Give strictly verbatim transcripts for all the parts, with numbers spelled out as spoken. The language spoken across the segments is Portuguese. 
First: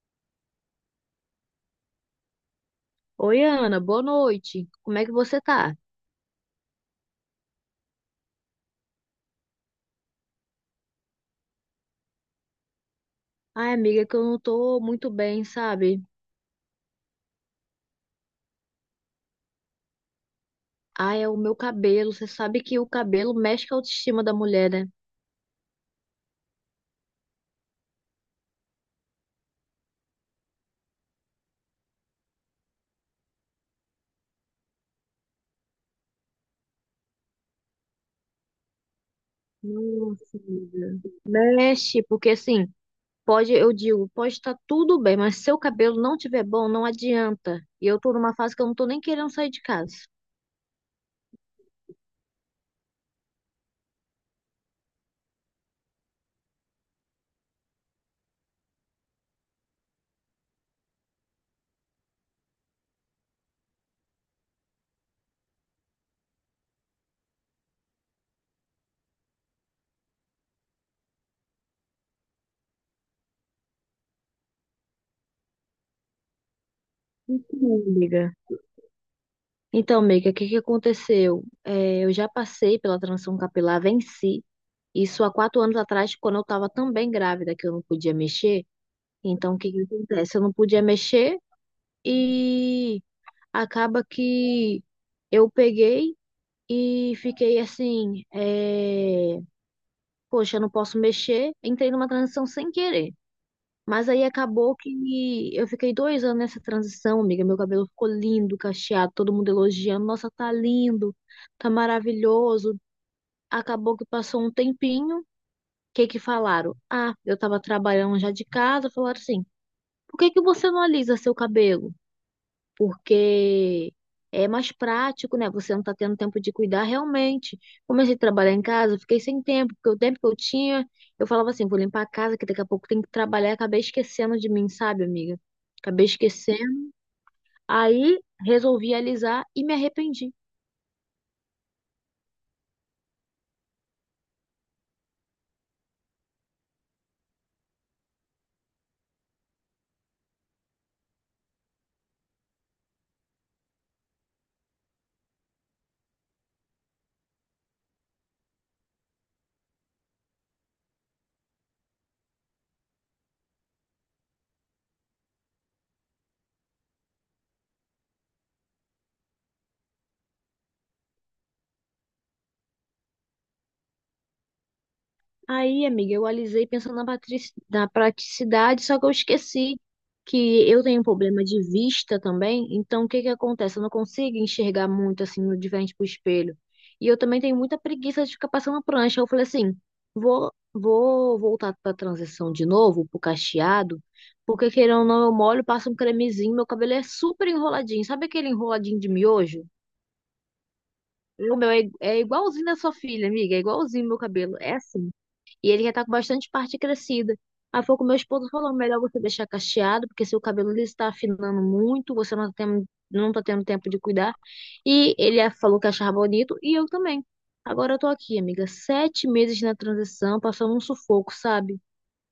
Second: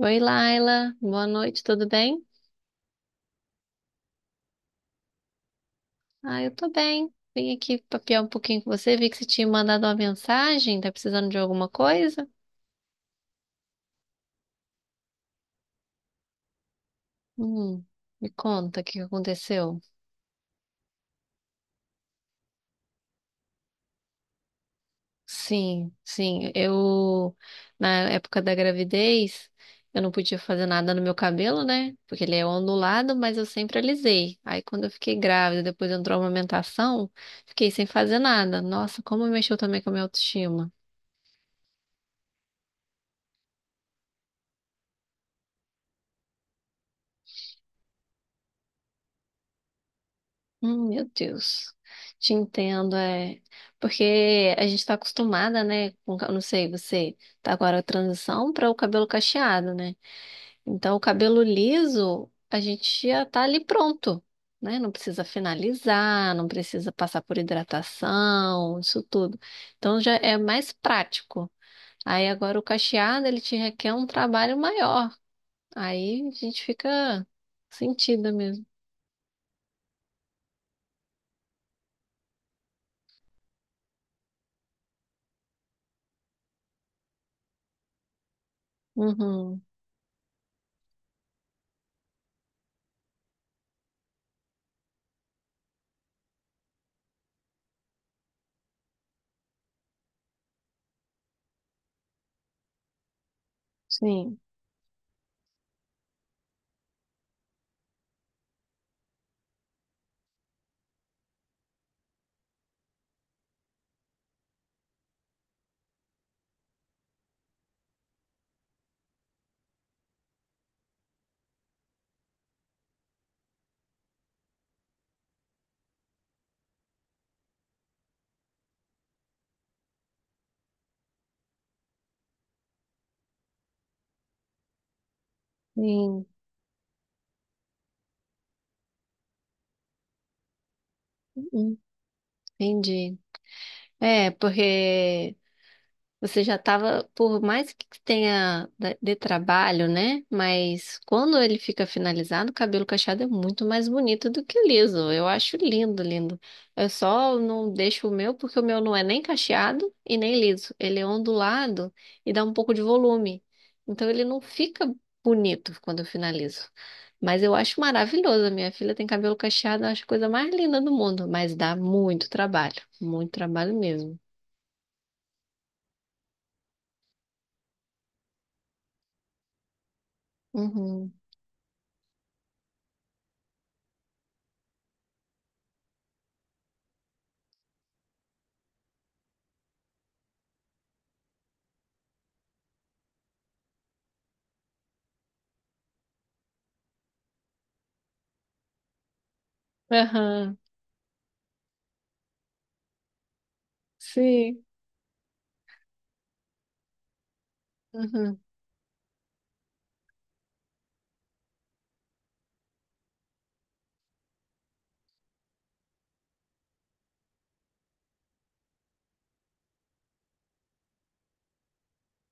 Oi, Laila. Boa noite, tudo bem? Oi, Ana, boa noite. Como é que você tá? Ah, eu tô bem. Vim aqui papiar um pouquinho com você. Vi que você tinha mandado uma mensagem. Tá precisando de alguma coisa? Ai, amiga, é que eu não tô muito bem, sabe? Hum, me conta o que que aconteceu. Ai, é o meu cabelo. Você sabe que o cabelo mexe com a autoestima da mulher, né? Sim, sim. Eu, na época da gravidez, eu não podia fazer nada no meu cabelo, né? Porque ele é ondulado, mas eu sempre alisei. Aí, quando eu fiquei grávida, depois entrou a amamentação, fiquei sem fazer nada. Nossa, como mexeu também com a minha Nossa, autoestima. amiga. Mexe, porque assim, pode, eu digo, pode estar tudo bem, mas se o cabelo não tiver bom, não adianta. E eu tô numa fase que eu não tô nem querendo sair de casa. Hum, meu Deus, te entendo, é. Porque a gente tá acostumada, né? Com, ca- não sei, você tá agora a transição para o cabelo cacheado, né? Então, o cabelo liso, a gente já tá ali pronto, né? Não precisa finalizar, não precisa passar por hidratação, isso tudo. Então, já é mais prático. Aí, agora, o cacheado, ele te requer um trabalho maior. Aí, a gente fica Então, sentida amiga, mesmo. Então, amiga, o que que aconteceu? É, eu já passei pela transição capilar, venci. Isso há quatro anos atrás, quando eu estava também grávida, que eu não podia mexer. Então, o Uhum, que que acontece? Eu não podia mexer e acaba que eu peguei e fiquei assim, é, poxa, eu não posso mexer. Entrei numa transição sem querer. Mas aí sim, acabou que eu fiquei dois anos nessa transição, amiga. Meu cabelo ficou lindo, cacheado, todo mundo elogiando. Nossa, tá lindo, tá maravilhoso. Acabou que passou um tempinho. O que que falaram? Ah, eu tava trabalhando já de casa. Falaram assim, por que que você não alisa seu cabelo? Porque é mais prático, né? Você não está tendo tempo de cuidar realmente. Comecei a trabalhar em casa, eu fiquei sem tempo, porque o tempo que eu tinha, eu falava assim, vou limpar a casa, que daqui a pouco tem que trabalhar, acabei esquecendo de mim, sabe, amiga? Acabei sim. esquecendo. Aí resolvi alisar e me arrependi. Uhum. Entendi. É, porque. Você já estava, por mais que tenha da- de trabalho, né? Mas quando ele fica finalizado, o cabelo cacheado é muito mais bonito do que o liso. Eu acho lindo, lindo. Eu só não deixo o meu porque o meu não é nem cacheado e nem liso. Ele é ondulado e dá um pouco de volume. Então ele não fica bonito quando eu finalizo. Mas eu acho maravilhoso. A minha filha tem cabelo cacheado, eu acho a coisa mais linda do mundo. Mas dá muito trabalho, muito trabalho mesmo. Aí, amiga, eu alisei pensando na, patrici- na praticidade, só que eu esqueci que eu tenho Uhum. problema de vista também. Então, o que que acontece? Eu não consigo enxergar muito assim no de frente pro espelho. E eu também tenho muita preguiça de ficar passando prancha. Eu falei assim, vou, vou voltar para a transição de novo, pro cacheado, porque querendo ou não, eu molho, passo um cremezinho, meu cabelo é super enroladinho. Sabe aquele enroladinho de miojo? Aham. O meu é, é igualzinho da sua filha, amiga, é igualzinho meu cabelo. Sim. É assim. E ele já tá com bastante parte crescida. Aí foi o que meu Uhum. esposo falou, melhor você deixar cacheado, porque seu cabelo liso tá afinando muito, você não tá tendo, não tá tendo tempo de cuidar. E ele a- falou que achava bonito, e eu também. Agora eu tô aqui, amiga, sete meses na transição, passando um sufoco, sabe?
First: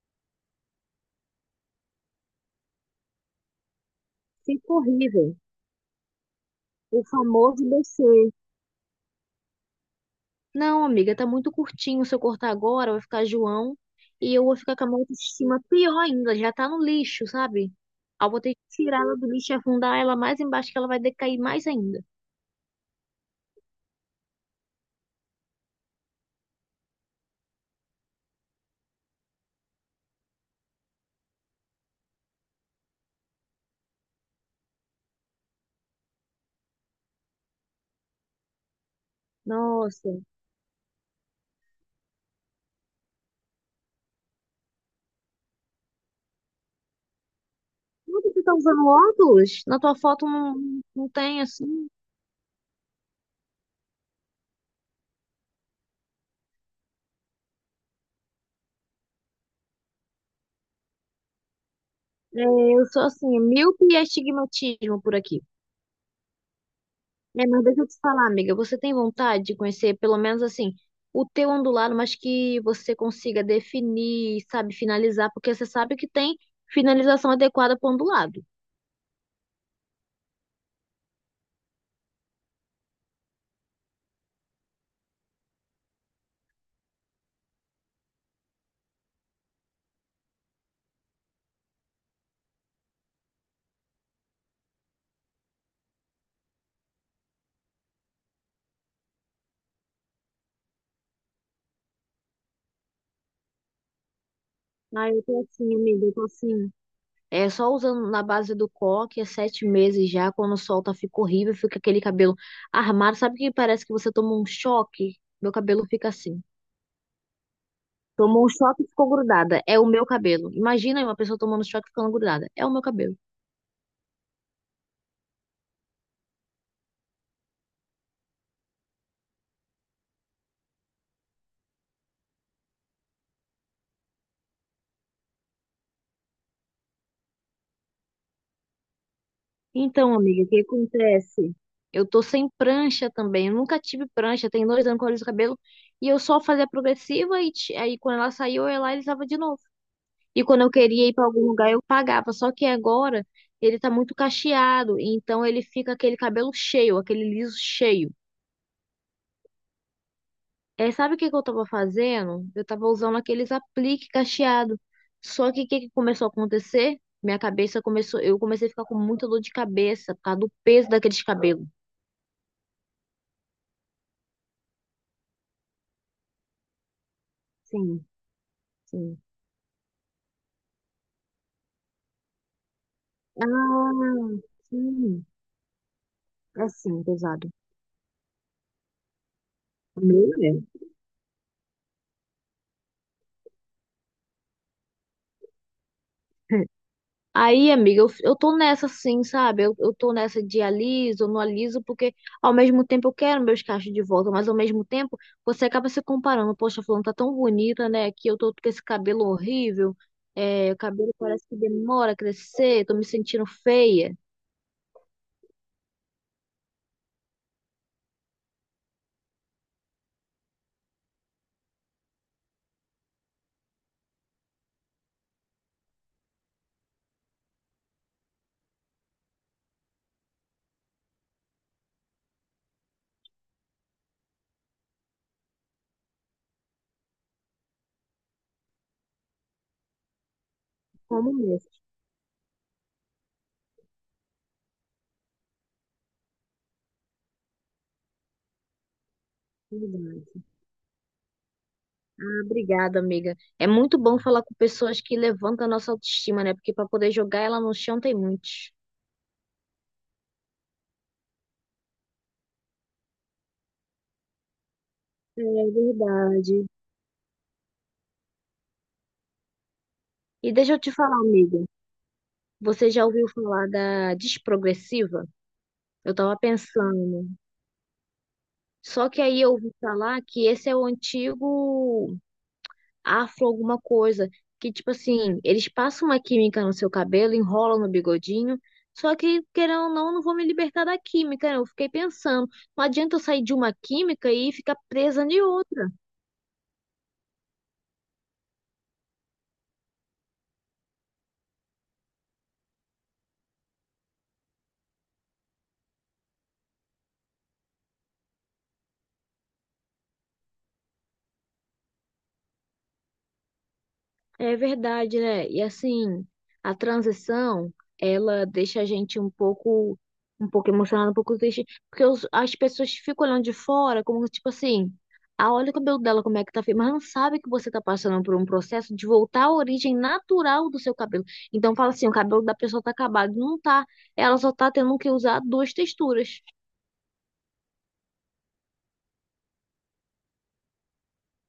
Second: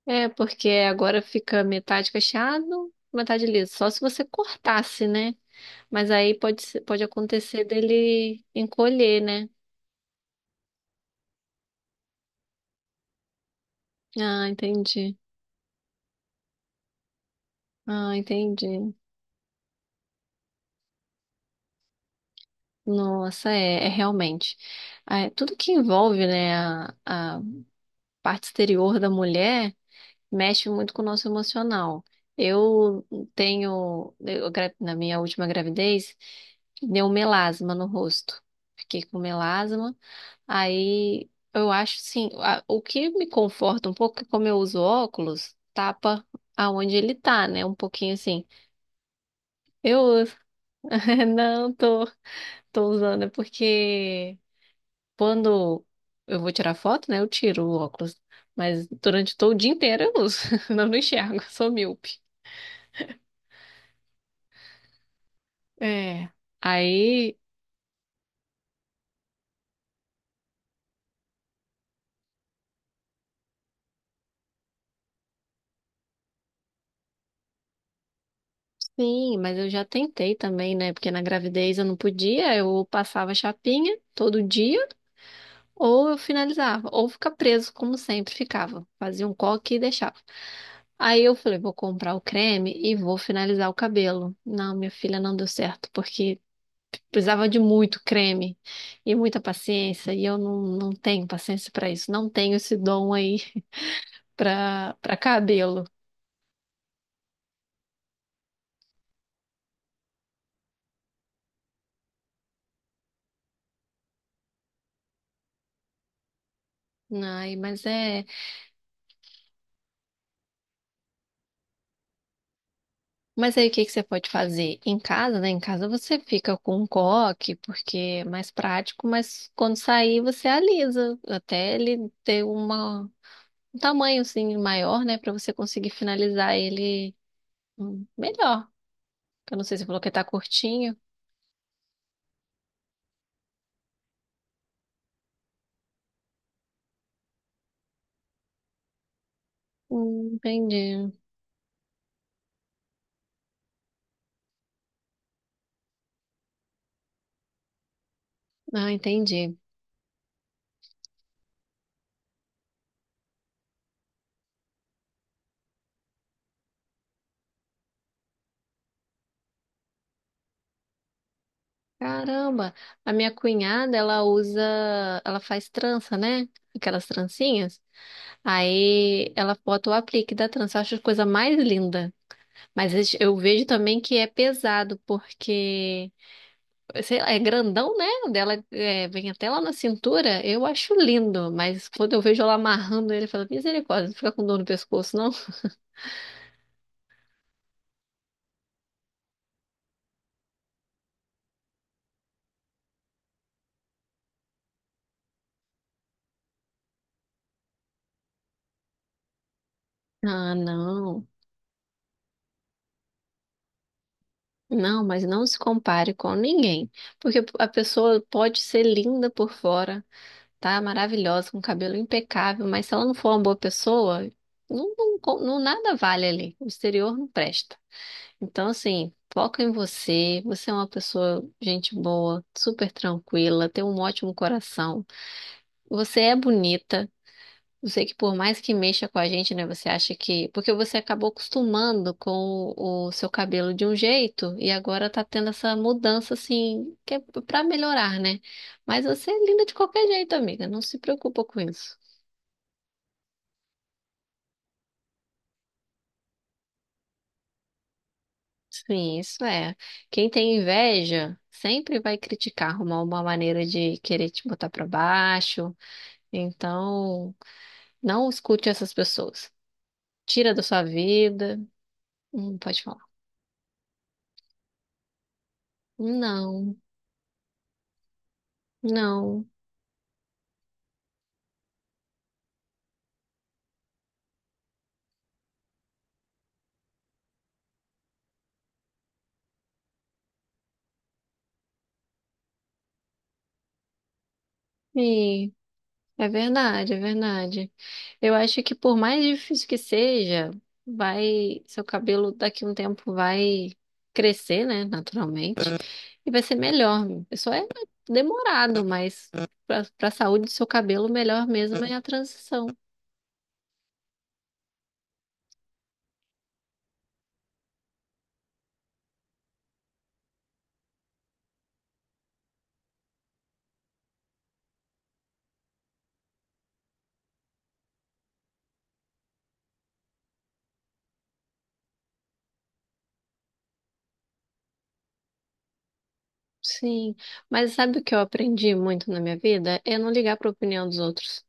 É, porque agora fica metade cacheado, metade liso. Só se você Fica cortasse, né? horrível. Mas aí pode, ser- O pode famoso acontecer B C. dele encolher, né? Não, amiga, tá muito curtinho. Se eu cortar agora, vai ficar João. E eu Ah, vou ficar com a minha entendi. autoestima pior ainda. Já tá no lixo, sabe? Ah, Aí eu vou ter que entendi. tirar ela do lixo e afundar ela mais embaixo, que ela vai decair mais ainda. Nossa, é, é realmente. É, tudo que envolve, né, a, a parte exterior da mulher mexe muito com o nosso emocional. Eu tenho, eu gra- na minha última gravidez, deu melasma no rosto. Fiquei com melasma. Nossa. Aí eu acho sim, a- o que me conforta um pouco é que como eu uso óculos, tapa aonde ele tá, né? Um pouquinho Como que tu assim. tá usando óculos? Na tua Eu foto uso. não, não tem, Não assim. tô, tô usando, é porque quando eu vou tirar foto, né? Eu tiro o óculos. Mas durante todo o dia inteiro eu uso. Não, não enxergo, sou míope. É, eu sou assim, míope e astigmatismo por aqui. É. Aí, É, mas deixa eu te falar, amiga, você tem vontade de conhecer, pelo menos assim, o teu ondulado, mas que você consiga definir, sabe, finalizar, porque você sabe que tem finalização adequada para ondulado. sim, mas eu já tentei também, né? Porque na gravidez eu não podia, eu passava chapinha todo dia. Ou eu finalizava, ou ficar preso, como sempre ficava. Fazia um coque e deixava. Aí eu falei, vou comprar o creme e vou finalizar o cabelo. Não, minha filha, não deu certo, porque precisava de muito creme e muita paciência, e eu não, não tenho paciência para isso. Não tenho esse dom aí para Ah, para eu tô assim, cabelo. amiga, eu tô assim. É só usando na base do coque, é sete meses já, quando solta, fica horrível, fica aquele cabelo armado, sabe que parece que você tomou um choque? Meu cabelo fica assim. Ai, mas é. Tomou um choque e ficou grudada. É o meu cabelo. Imagina uma pessoa tomando choque e ficando grudada. É o meu cabelo. Mas aí o que que você pode fazer? Em casa, né? Em casa você fica com um coque, porque é mais prático, mas quando sair você alisa, até ele ter uma um tamanho assim maior, né, pra você conseguir finalizar ele hum, melhor. Eu não sei se você falou que Então, tá amiga, o que curtinho. acontece? Eu tô sem prancha também. Eu nunca tive prancha. Tem dois anos que eu aliso o cabelo. E eu só fazia progressiva e ti- aí quando ela saiu, eu ia lá e alisava de novo. Hum, E quando eu queria entendi. ir pra algum lugar, eu pagava. Só que agora ele tá muito cacheado. Então ele fica aquele cabelo cheio, aquele liso cheio. Ah, entendi. É, sabe o que que eu tava fazendo? Eu tava usando aqueles aplique cacheado. Só que o que que começou a acontecer? Minha cabeça começou, eu comecei a ficar com muita dor de cabeça por causa do peso daqueles cabelos. Caramba, a minha cunhada, ela usa, ela faz trança, né? Aquelas trancinhas. Sim. Sim. Aí ela bota o aplique da trança. Eu acho a coisa mais linda. Mas eu vejo também que é Ah, pesado, sim. porque Assim, sei lá, é pesado. grandão, né? O dela é, vem até lá na O meu cintura. Eu mesmo. acho lindo, mas quando eu vejo ela amarrando ele, eu falo, misericórdia, não fica com dor no pescoço, não? Aí, amiga, eu, eu tô nessa sim, sabe? Eu, eu tô nessa de aliso, não aliso, porque ao mesmo tempo eu quero meus cachos de volta, mas ao mesmo tempo você acaba se comparando. Poxa, fulano tá tão bonita, né? Que eu tô com esse cabelo horrível, Ah, é, o cabelo não. parece que demora a crescer, tô me sentindo feia. Não, mas não se compare com ninguém, porque a pessoa pode ser linda por fora, tá? Maravilhosa, com cabelo impecável, mas se ela não for uma boa pessoa, não, não, co- não- nada vale ali. O exterior não presta. Então, assim, foca em você. Você é uma pessoa, gente boa, super tranquila, tem um ótimo coração. Você é bonita. Eu sei que por mais que mexa com a gente, né? Você acha que. Porque você acabou Como mesmo, acostumando com o seu cabelo de um jeito e agora tá tendo essa mudança, assim, que é pra melhorar, né? Mas você é linda de é qualquer jeito, verdade. amiga. Não se preocupa com isso. Ah, obrigada, amiga. É muito bom falar com pessoas que levantam a nossa autoestima, né? Porque para poder jogar ela no chão tem muitos. Sim, isso é. Quem tem inveja sempre vai criticar, arrumar uma maneira de querer te botar pra É baixo. verdade. Então, não escute essas pessoas. E Tira da deixa eu sua te falar, amiga. vida. Hum, pode Você falar. já ouviu falar da desprogressiva? Eu tava Não. pensando. Só que aí Não, eu ouvi falar que esse é o antigo afro alguma coisa, que tipo assim, eles passam uma química no seu cabelo, enrolam no bigodinho, só que querendo ou não, eu não vou me libertar da química, né? Eu fiquei pensando, não adianta eu sair de uma química e ficar presa de e outra. é verdade, é verdade. Eu acho que por mais difícil que seja, vai, seu cabelo daqui a um tempo vai crescer, né, naturalmente, e vai ser melhor. Isso é demorado, mas para para a saúde do seu cabelo, melhor mesmo é a transição. É verdade, né? E assim, a transição, ela deixa a gente um pouco, um pouco emocionado, um pouco triste, porque os- as pessoas ficam olhando de fora, como tipo assim, ah, olha o cabelo dela como é que tá feio, mas não sabe que você tá passando por um processo de voltar à origem natural do seu cabelo. Então fala assim, o cabelo da pessoa tá acabado, não tá. Ela só tá tendo que usar duas texturas. Sim, mas sabe o que eu aprendi muito na minha vida? É não ligar para a opinião dos outros.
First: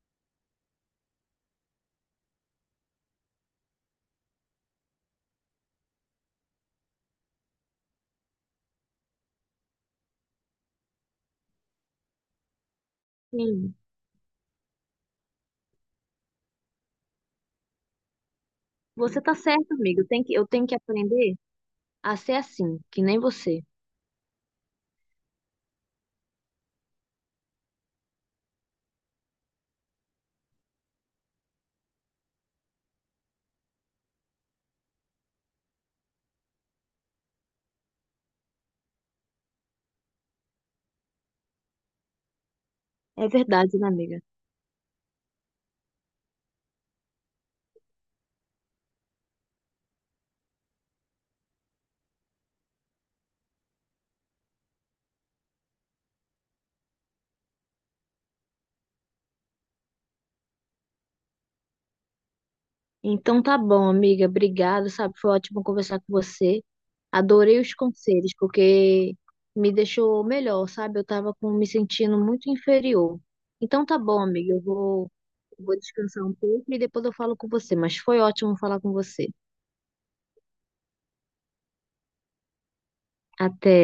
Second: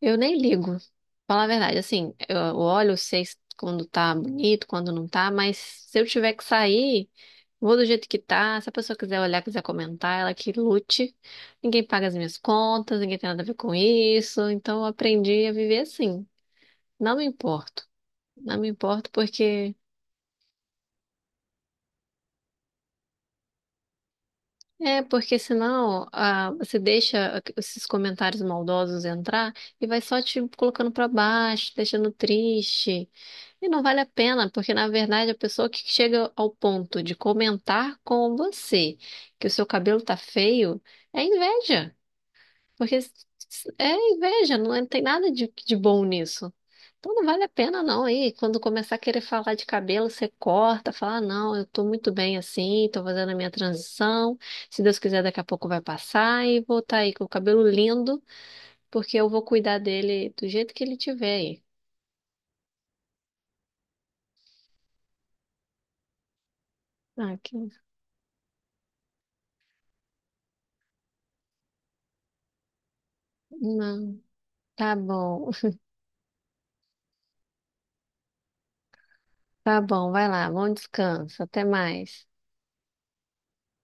Eu nem ligo. Falar a verdade, assim, eu eu olho, sei se- quando tá bonito, quando não tá, mas se eu tiver que sair, vou do jeito que tá. Se a pessoa quiser olhar, quiser comentar, ela que lute. Ninguém paga as minhas contas, ninguém tem nada a ver com Sim, isso. Então eu aprendi a viver assim. Não me importo. Não me importo você tá certa, porque amiga. Eu tenho que, eu tenho que aprender a ser assim, que nem você. é, porque senão ah, você deixa esses comentários maldosos entrar e vai só te colocando pra baixo, deixando triste. E não vale a pena, porque na verdade a pessoa que chega ao ponto de comentar com você que o seu cabelo tá feio é inveja. Porque É verdade, né, é amiga? inveja, não é- tem nada de, de bom nisso. Então não vale a pena não. Aí, quando começar a querer falar de cabelo, você corta, fala, "Ah, não, eu tô muito bem assim, tô fazendo a minha transição. Se Deus quiser, daqui a pouco vai passar e vou estar aí com o cabelo lindo, porque eu vou cuidar dele do jeito que ele tiver aí." Então tá bom, amiga. Obrigada, sabe? Foi ótimo conversar com você. Ah, Adorei que... os conselhos, porque me deixou melhor, sabe? Eu tava com, me sentindo muito inferior. Então tá Não, bom, amiga. Eu tá vou, bom, vou descansar um pouco e depois eu falo com você. Mas foi ótimo falar com você. tá bom, vai lá, bom descanso, até mais. Até.